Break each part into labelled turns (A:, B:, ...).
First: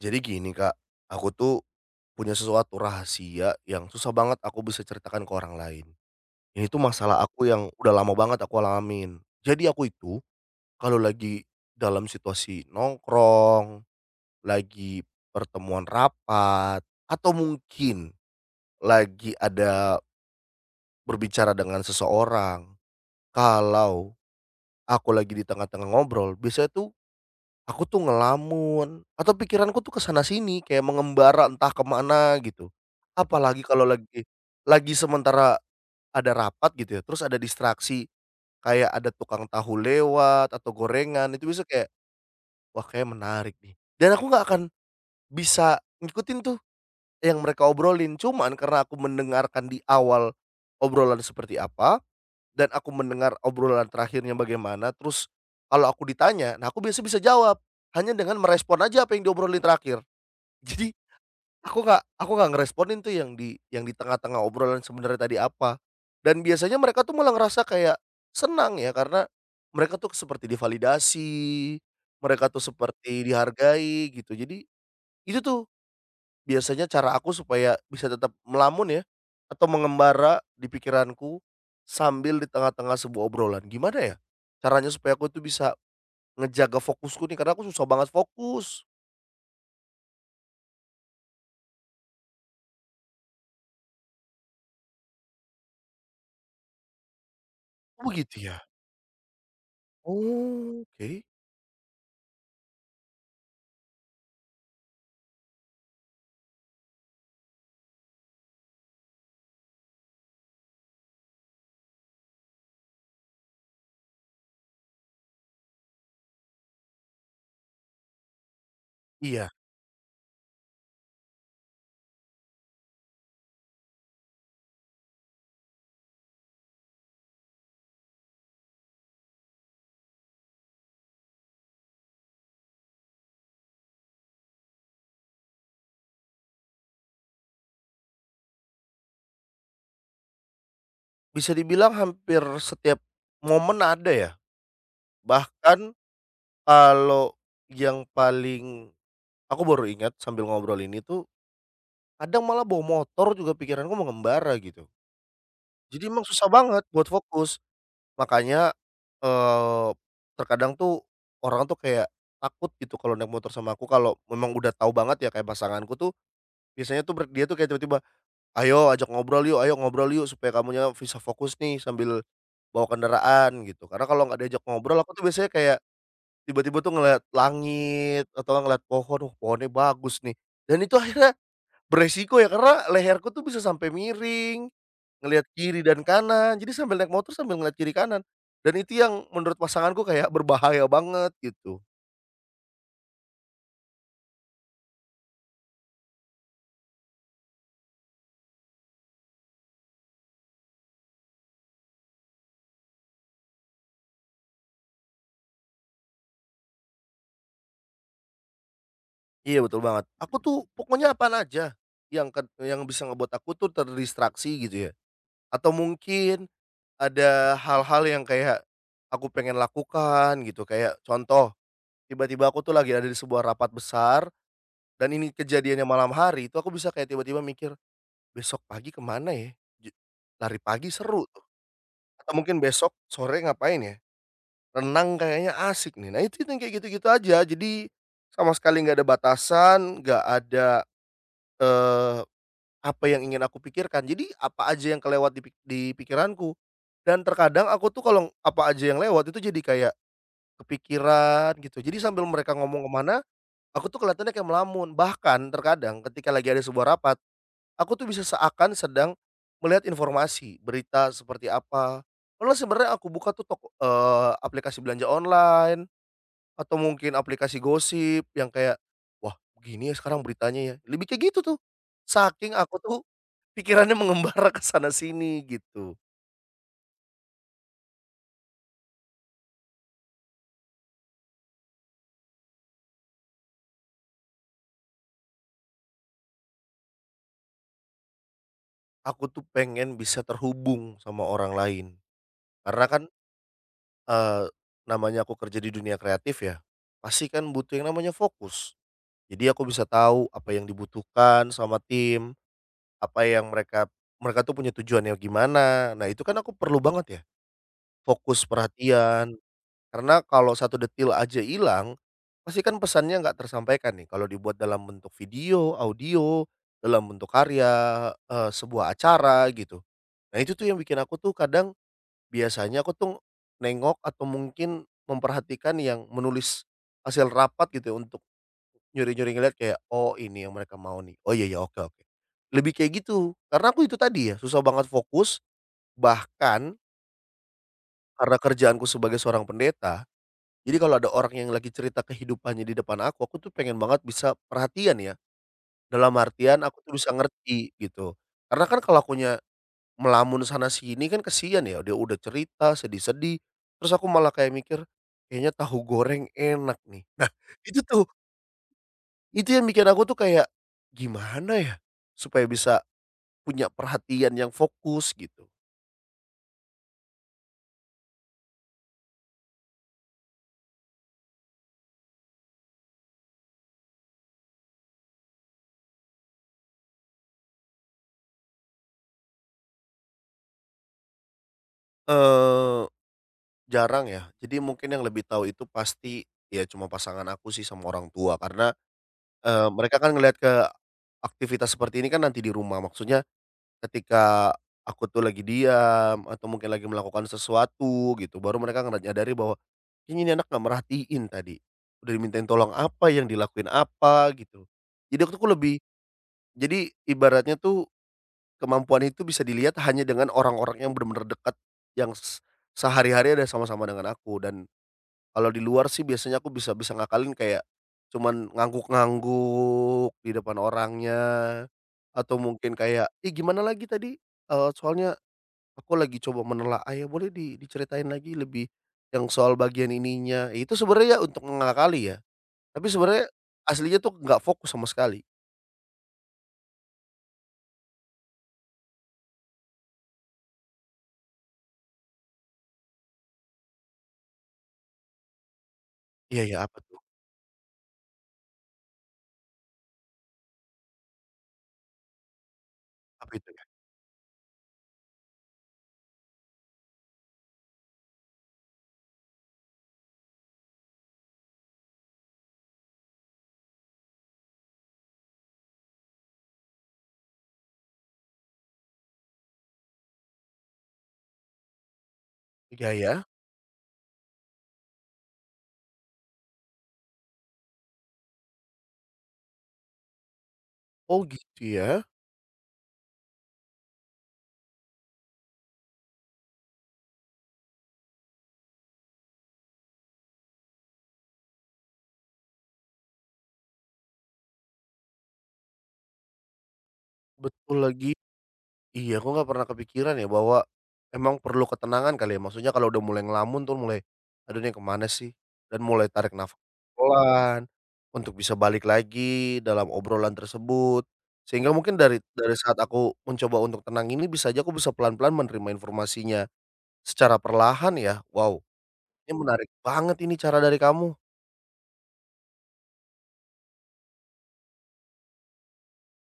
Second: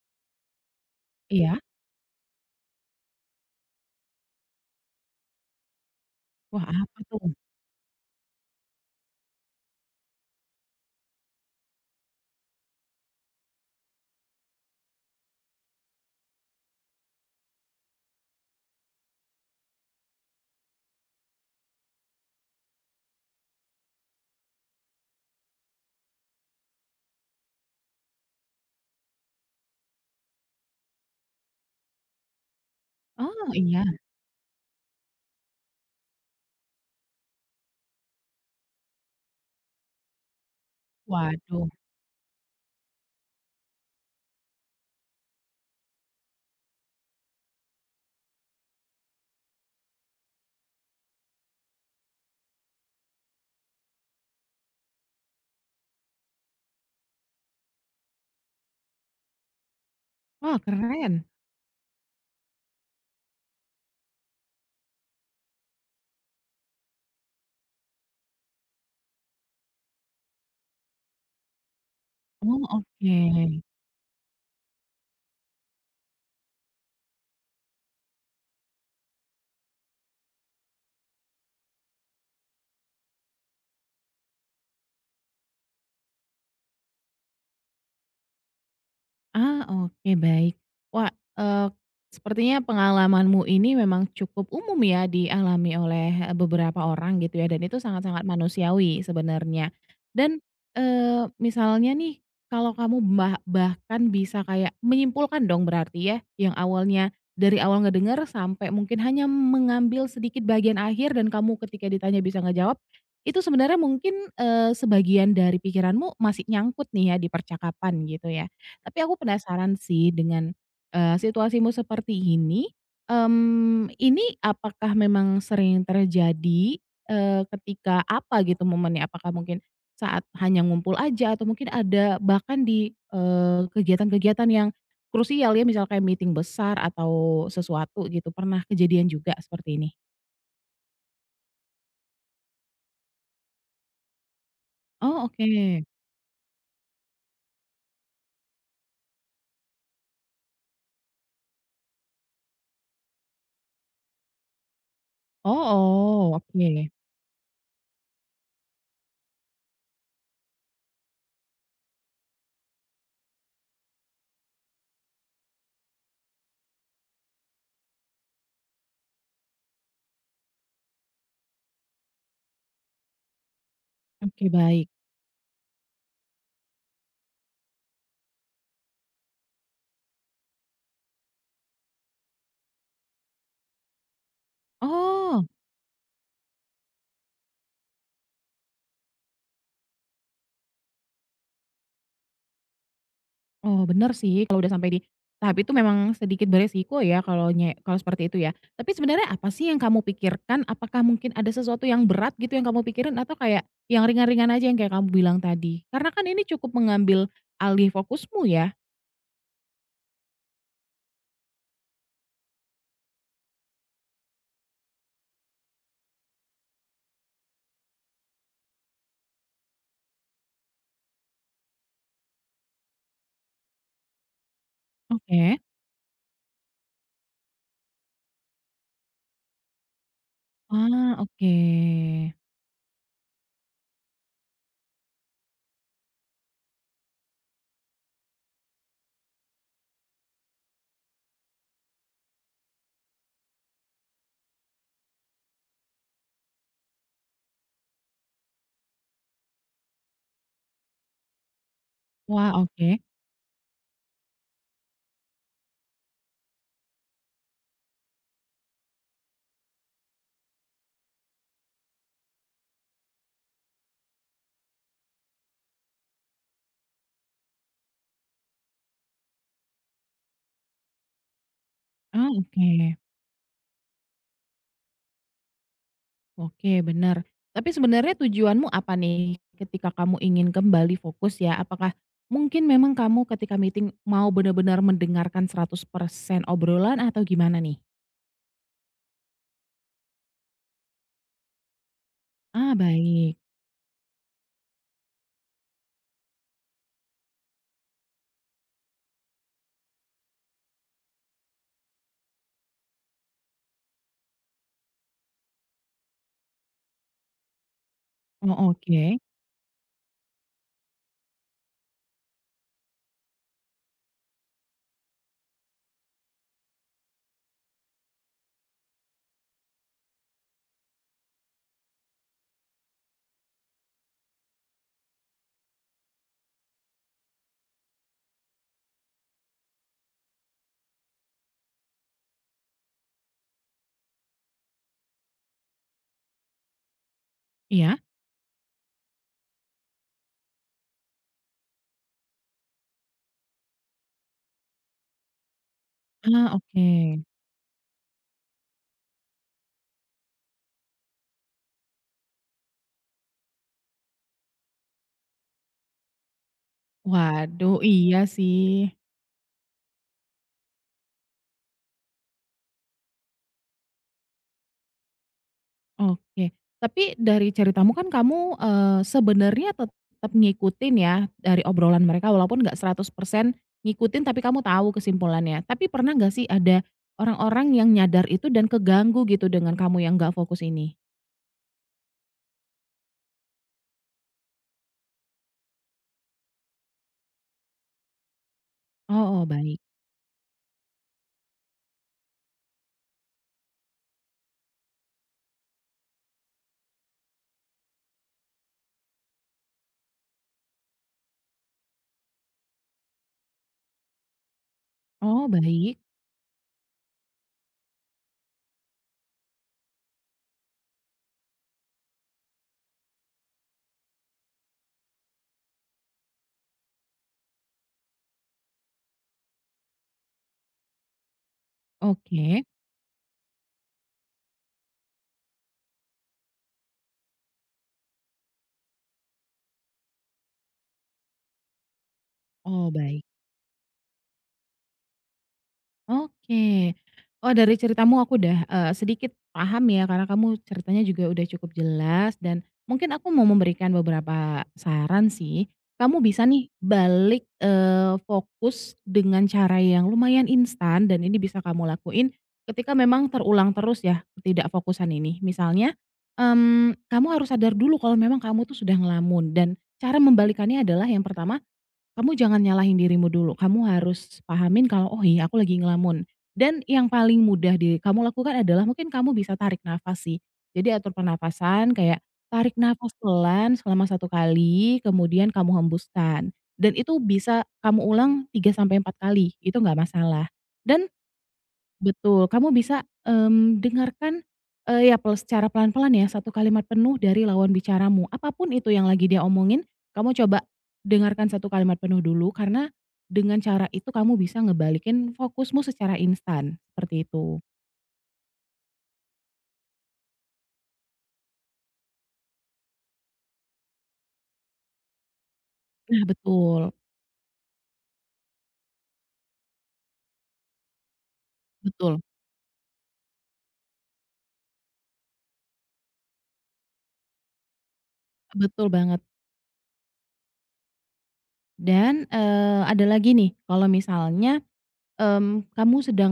A: Jadi gini, Kak, aku tuh
B: Iya?
A: punya sesuatu rahasia yang susah banget aku bisa ceritakan ke orang lain.
B: Wah,
A: Ini tuh
B: apa
A: masalah
B: tuh?
A: aku yang udah lama banget aku alamin. Jadi aku itu kalau lagi dalam situasi nongkrong, lagi pertemuan rapat, atau mungkin lagi ada berbicara dengan seseorang, kalau aku lagi di tengah-tengah ngobrol, biasanya tuh aku tuh ngelamun atau pikiranku tuh ke sana sini kayak mengembara entah kemana gitu.
B: Oh,
A: Apalagi
B: iya?
A: kalau lagi sementara ada rapat gitu ya, terus ada distraksi kayak ada tukang tahu lewat atau gorengan itu bisa
B: Waduh.
A: kayak, wah kayak menarik nih. Dan aku nggak akan bisa ngikutin tuh yang mereka obrolin, cuman karena aku mendengarkan di awal obrolan seperti apa dan aku mendengar obrolan terakhirnya bagaimana, terus kalau aku ditanya, nah aku biasa bisa jawab, hanya dengan merespon aja apa yang diobrolin terakhir.
B: Wah,
A: Jadi,
B: keren.
A: aku nggak ngeresponin tuh yang di tengah-tengah obrolan sebenarnya tadi apa. Dan biasanya mereka tuh malah ngerasa kayak senang ya, karena mereka tuh seperti divalidasi, mereka
B: Oh,
A: tuh seperti
B: oke.
A: dihargai gitu. Jadi, itu tuh biasanya cara aku supaya bisa tetap melamun ya, atau mengembara di pikiranku, sambil di tengah-tengah sebuah obrolan, gimana ya? Caranya supaya aku tuh bisa ngejaga fokusku nih, karena aku susah banget fokus.
B: Ah, oke baik. Wah, eee, sepertinya pengalamanmu ini memang cukup umum ya dialami oleh, beberapa orang gitu ya dan itu
A: Oh
B: sangat-sangat
A: gitu ya?
B: manusiawi sebenarnya. Dan,
A: Oh, oke.
B: misalnya nih kalau kamu bahkan bisa kayak menyimpulkan dong berarti ya, yang awalnya dari awal ngedengar sampai mungkin hanya mengambil sedikit bagian akhir dan kamu ketika ditanya bisa ngejawab, itu sebenarnya mungkin, sebagian dari pikiranmu masih nyangkut nih ya di percakapan gitu ya? Tapi aku
A: Iya,
B: penasaran sih dengan, situasimu seperti ini, ini apakah memang sering terjadi, ketika apa gitu momennya? Apakah mungkin saat hanya ngumpul aja atau mungkin ada bahkan di, kegiatan-kegiatan yang krusial ya, misal kayak meeting besar atau sesuatu gitu, pernah kejadian juga seperti ini?
A: bisa dibilang hampir setiap momen ada ya,
B: Oh, oke.
A: bahkan kalau yang paling aku baru ingat sambil ngobrol ini tuh, kadang malah bawa motor juga pikiranku mengembara gitu. Jadi emang
B: Oh oh,
A: susah banget
B: oke.
A: buat fokus. Makanya, eee, terkadang tuh orang tuh kayak takut gitu kalau naik motor sama aku kalau memang udah tahu banget ya kayak pasanganku tuh biasanya tuh dia tuh kayak tiba-tiba, "Ayo ajak ngobrol yuk, ayo ngobrol yuk, supaya kamunya bisa fokus nih sambil bawa kendaraan," gitu. Karena kalau nggak
B: Oke,
A: diajak
B: baik.
A: ngobrol aku tuh biasanya kayak tiba-tiba tuh ngeliat langit atau ngeliat pohon, "Wah, pohonnya bagus nih." Dan itu akhirnya beresiko ya karena leherku tuh bisa sampai miring.
B: Oh.
A: Ngelihat kiri dan kanan, jadi sambil naik motor sambil ngelihat kiri kanan, dan itu yang menurut pasanganku kayak berbahaya banget gitu.
B: Oh, bener sih kalau udah sampai di tahap itu memang sedikit beresiko ya kalau kalau seperti itu ya. Tapi sebenarnya apa sih yang kamu pikirkan? Apakah mungkin ada sesuatu yang berat gitu yang kamu pikirin atau kayak yang ringan-ringan aja yang kayak kamu bilang tadi? Karena kan ini cukup mengambil alih fokusmu ya?
A: Iya, betul banget. Aku tuh pokoknya apaan aja yang bisa ngebuat aku tuh terdistraksi gitu ya, atau mungkin ada hal-hal yang kayak aku pengen lakukan gitu, kayak contoh, tiba-tiba aku tuh lagi ada di sebuah rapat besar dan ini
B: Oke.
A: kejadiannya malam hari, itu aku bisa kayak tiba-tiba mikir, "Besok pagi kemana ya? J Lari pagi
B: Ah,
A: seru tuh,"
B: oke.
A: atau mungkin, "Besok sore ngapain ya? Renang kayaknya asik nih." Nah, itu yang kayak gitu-gitu aja. Jadi sama sekali nggak ada batasan, nggak ada, eee, apa yang ingin aku pikirkan. Jadi apa aja yang kelewat di pikiranku. Dan terkadang aku tuh kalau apa aja yang lewat itu jadi kayak kepikiran gitu. Jadi sambil
B: Wah,
A: mereka ngomong
B: oke.
A: kemana, aku tuh kelihatannya kayak melamun. Bahkan terkadang ketika lagi ada sebuah rapat, aku tuh bisa seakan sedang melihat informasi, berita seperti apa. Padahal sebenarnya aku buka tuh aplikasi belanja online, atau mungkin aplikasi gosip yang kayak, "Wah, begini ya sekarang beritanya ya." Lebih kayak gitu tuh.
B: Ah,
A: Saking aku tuh
B: oke.
A: pikirannya mengembara ke sana sini gitu.
B: Oke, benar. Tapi sebenarnya tujuanmu apa nih ketika kamu ingin kembali fokus ya? Apakah mungkin memang kamu ketika meeting mau benar-benar mendengarkan 100% obrolan atau gimana nih?
A: Aku tuh pengen bisa terhubung sama orang lain.
B: Ah,
A: Karena kan,
B: baik.
A: eee, namanya aku kerja di dunia kreatif ya, pasti kan butuh yang namanya fokus. Jadi aku bisa tahu apa yang dibutuhkan sama tim, apa yang mereka mereka tuh punya tujuannya gimana. Nah itu kan aku perlu banget ya, fokus
B: Oh, oke.
A: perhatian. Karena kalau satu detil aja hilang, pasti kan pesannya nggak tersampaikan nih kalau dibuat dalam bentuk video, audio, dalam bentuk karya, sebuah acara gitu. Nah itu tuh yang bikin aku tuh kadang biasanya aku tuh nengok atau mungkin memperhatikan yang menulis hasil rapat gitu ya untuk nyuri-nyuri ngeliat kayak, "Oh ini yang mereka mau nih, oh iya ya, oke oke." Lebih kayak gitu, karena aku itu tadi ya susah banget fokus, bahkan
B: Iya?
A: karena kerjaanku sebagai seorang pendeta, jadi kalau ada orang yang lagi cerita kehidupannya di depan aku tuh pengen banget bisa perhatian ya, dalam
B: Ah,
A: artian aku
B: oke.
A: tuh bisa ngerti gitu. Karena kan kalau akunya melamun sana sini kan kesian ya, dia udah cerita sedih-sedih, terus aku malah kayak mikir, "Kayaknya tahu goreng enak nih." Nah,
B: Waduh,
A: itu tuh,
B: iya sih.
A: itu yang bikin aku tuh kayak, gimana ya, supaya bisa punya perhatian yang fokus gitu?
B: Oke, tapi dari ceritamu kan kamu, sebenarnya tetap ngikutin ya dari obrolan mereka walaupun nggak 100% ngikutin tapi kamu tahu kesimpulannya. Tapi pernah nggak sih ada orang-orang yang nyadar itu dan keganggu gitu dengan kamu yang nggak fokus ini?
A: Eee, jarang ya, jadi mungkin yang lebih tahu itu pasti, ya cuma pasangan aku sih sama orang tua, karena
B: Oh oh, baik.
A: Mereka kan ngelihat ke aktivitas seperti ini kan nanti di rumah, maksudnya ketika aku tuh lagi diam atau mungkin lagi melakukan sesuatu gitu, baru mereka nyadari bahwa, "Kayaknya ini anak nggak merhatiin tadi, udah dimintain tolong apa, yang dilakuin apa," gitu. Jadi aku tuh
B: Oh,
A: lebih,
B: baik.
A: jadi ibaratnya tuh kemampuan itu bisa dilihat hanya dengan orang-orang yang benar-benar dekat, yang sehari-hari ada sama-sama dengan aku, dan kalau di luar sih biasanya aku bisa bisa ngakalin kayak cuman ngangguk-ngangguk di depan orangnya, atau
B: Oke.
A: mungkin kayak, "Ih, gimana lagi tadi? Soalnya aku lagi coba menelaah. Ah, ya boleh diceritain lagi lebih yang soal bagian ininya." Ya, itu sebenarnya ya untuk mengakali ya, tapi
B: Oh, baik.
A: sebenarnya aslinya tuh nggak fokus sama sekali.
B: Oke. Oh, dari ceritamu aku udah, sedikit paham ya, karena kamu ceritanya juga udah cukup jelas dan mungkin aku mau memberikan beberapa saran sih. Kamu
A: Iya
B: bisa
A: iya,
B: nih
A: apa tuh?
B: balik, fokus dengan cara yang lumayan instan dan ini bisa kamu lakuin ketika memang
A: Apa itu ya?
B: terulang terus ya ketidakfokusan ini. Misalnya, kamu harus sadar dulu kalau memang kamu tuh sudah ngelamun dan cara membalikannya adalah yang pertama, kamu jangan nyalahin dirimu dulu, kamu harus pahamin kalau, "Oh iya aku lagi ngelamun." Dan yang paling mudah di kamu lakukan adalah mungkin kamu bisa tarik nafas sih. Jadi atur pernapasan kayak tarik
A: Iya
B: nafas
A: ya?
B: pelan selama satu kali, kemudian kamu hembuskan. Dan itu bisa kamu ulang 3 sampai 4 kali, itu nggak masalah. Dan
A: Oh gitu ya?
B: betul, kamu bisa, dengarkan, ya secara pelan-pelan ya, satu kalimat penuh dari lawan bicaramu. Apapun itu yang lagi dia omongin, kamu coba dengarkan satu kalimat penuh dulu, karena dengan cara itu kamu bisa ngebalikin fokusmu secara instan, seperti itu.
A: Betul lagi. Iya, aku nggak pernah kepikiran ya bahwa emang perlu ketenangan kali ya, maksudnya kalau udah mulai ngelamun tuh mulai, "Aduh nih kemana sih?" Dan mulai
B: Nah
A: tarik nafas
B: betul,
A: pelan untuk bisa balik lagi dalam obrolan tersebut. Sehingga mungkin dari
B: betul,
A: dari saat aku mencoba untuk tenang ini bisa aja aku bisa pelan-pelan menerima informasinya secara perlahan ya. Wow,
B: betul banget.
A: ini menarik banget ini cara dari kamu.
B: Dan, ada lagi nih, kalau misalnya kamu sedang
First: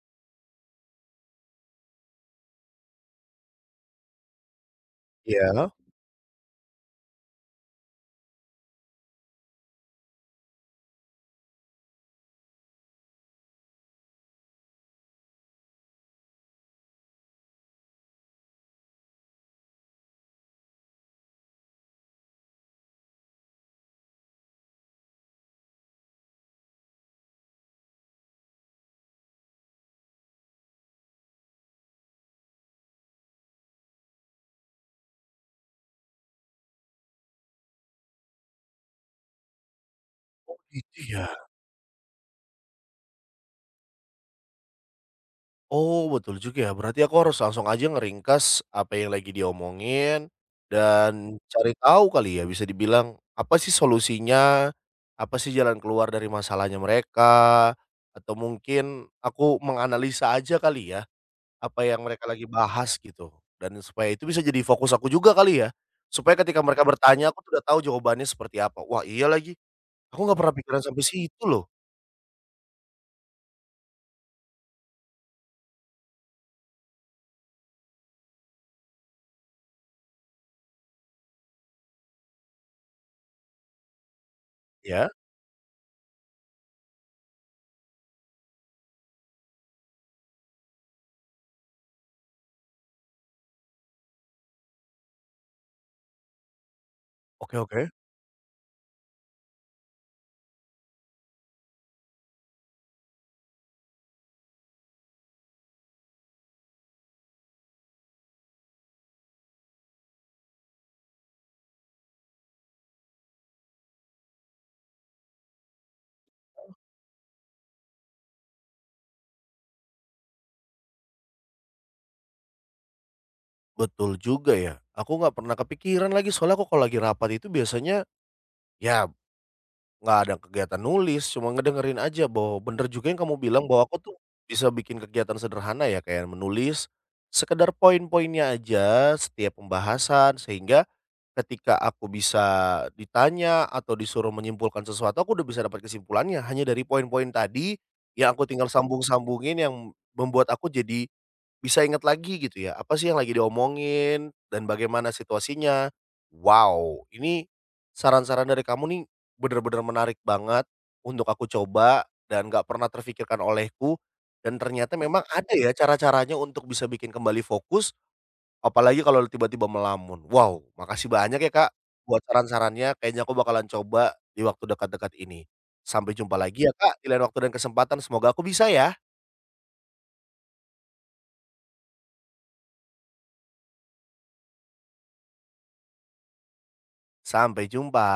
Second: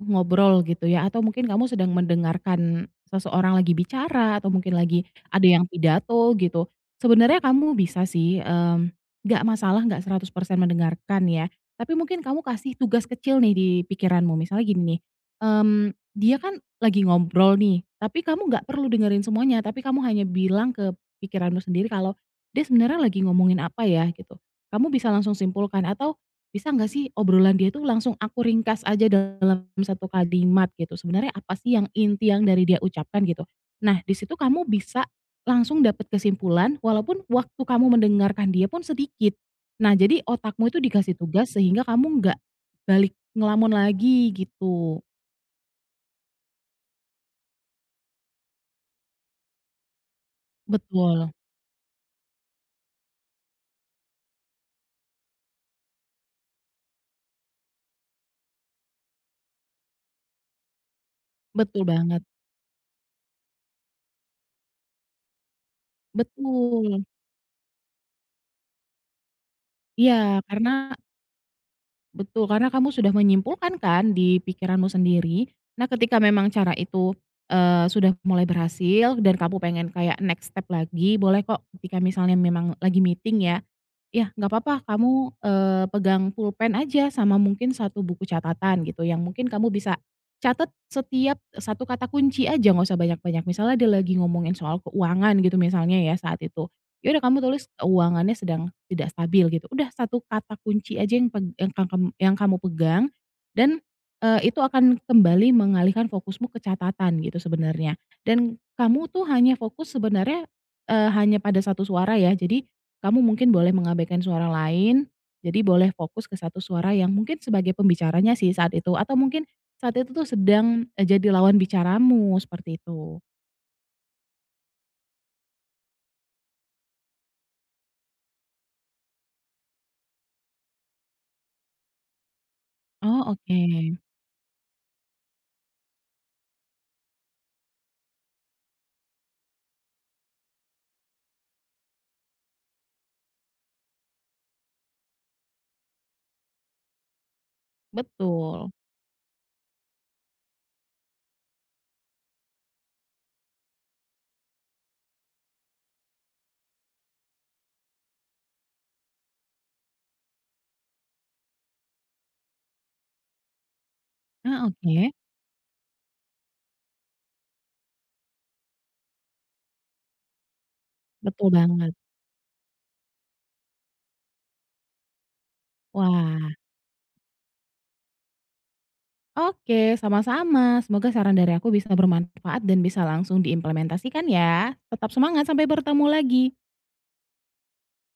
B: ngobrol gitu ya atau mungkin kamu sedang mendengarkan seseorang lagi bicara atau mungkin lagi ada yang
A: Iya.
B: pidato gitu. Sebenarnya kamu bisa sih, nggak masalah nggak 100% mendengarkan ya, tapi mungkin kamu kasih tugas kecil nih di pikiranmu misalnya gini nih, mmm, dia kan lagi ngobrol nih tapi kamu nggak perlu dengerin semuanya tapi kamu hanya bilang ke pikiranmu sendiri kalau, "Dia sebenarnya lagi ngomongin apa ya?" Gitu. Kamu bisa langsung simpulkan atau bisa nggak sih obrolan dia tuh langsung aku ringkas aja dalam satu kalimat gitu, sebenarnya apa sih yang inti yang dari dia ucapkan gitu. Nah di situ kamu bisa langsung dapat kesimpulan walaupun waktu kamu mendengarkan dia pun sedikit. Nah jadi otakmu itu
A: Gitu
B: dikasih
A: ya?
B: tugas sehingga kamu nggak balik ngelamun lagi gitu.
A: Oh, betul juga ya, berarti aku harus langsung aja ngeringkas apa yang lagi diomongin,
B: Betul,
A: dan cari tahu kali ya bisa dibilang, apa sih solusinya, apa sih jalan keluar dari masalahnya mereka, atau mungkin aku menganalisa aja kali ya, apa
B: betul
A: yang
B: banget,
A: mereka lagi bahas gitu, dan supaya itu bisa jadi fokus aku juga kali ya, supaya ketika mereka
B: betul.
A: bertanya aku tuh udah tahu jawabannya seperti apa, wah iya lagi,
B: Iya,
A: aku nggak pernah
B: karena
A: pikiran sampai situ loh,
B: betul, karena kamu sudah menyimpulkan kan di pikiranmu sendiri. Nah, ketika memang cara itu, sudah mulai berhasil dan kamu pengen kayak next step lagi, boleh kok ketika misalnya memang lagi meeting ya, ya nggak apa-apa
A: ya?
B: kamu, pegang pulpen aja sama mungkin satu buku catatan gitu yang mungkin kamu bisa catat setiap satu kata kunci aja nggak usah banyak-banyak. Misalnya dia lagi ngomongin soal keuangan gitu misalnya ya saat itu. Ya udah kamu
A: Oke
B: tulis
A: oke.
B: keuangannya sedang tidak stabil gitu. Udah satu kata kunci aja yang peg yang kang yang kamu pegang dan, itu akan kembali mengalihkan fokusmu ke catatan gitu sebenarnya. Dan kamu tuh hanya fokus sebenarnya, hanya pada satu suara ya. Jadi kamu mungkin boleh mengabaikan suara lain, jadi boleh fokus ke satu suara yang mungkin sebagai pembicaranya sih saat itu atau mungkin saat itu tuh sedang, jadi lawan bicaramu seperti itu.
A: Betul juga ya, aku nggak pernah kepikiran lagi, soalnya aku kalau lagi rapat itu biasanya, ya nggak ada kegiatan nulis, cuma ngedengerin aja. Bahwa bener juga yang
B: Oh
A: kamu
B: oke,
A: bilang bahwa aku tuh bisa bikin kegiatan sederhana ya kayak menulis, sekedar poin-poinnya aja setiap pembahasan, sehingga ketika aku bisa ditanya atau disuruh menyimpulkan sesuatu aku udah bisa dapat kesimpulannya hanya dari poin-poin tadi, yang aku tinggal
B: betul.
A: sambung-sambungin yang membuat aku jadi bisa ingat lagi gitu ya, apa sih yang lagi diomongin dan bagaimana situasinya. Wow, ini saran-saran dari kamu nih bener-bener menarik banget untuk aku coba dan nggak pernah terfikirkan olehku, dan
B: Ah,
A: ternyata
B: oke.
A: memang ada ya cara-caranya untuk bisa bikin kembali fokus, apalagi kalau tiba-tiba melamun. Wow, makasih banyak
B: Betul
A: ya, Kak,
B: banget.
A: buat saran-sarannya, kayaknya aku bakalan coba di waktu dekat-dekat ini. Sampai jumpa
B: Wah,
A: lagi ya, Kak, di lain waktu dan kesempatan, semoga aku bisa ya.
B: oke, sama-sama. Semoga saran dari aku bisa bermanfaat dan bisa langsung diimplementasikan ya. Tetap semangat, sampai bertemu lagi.
A: Sampai jumpa.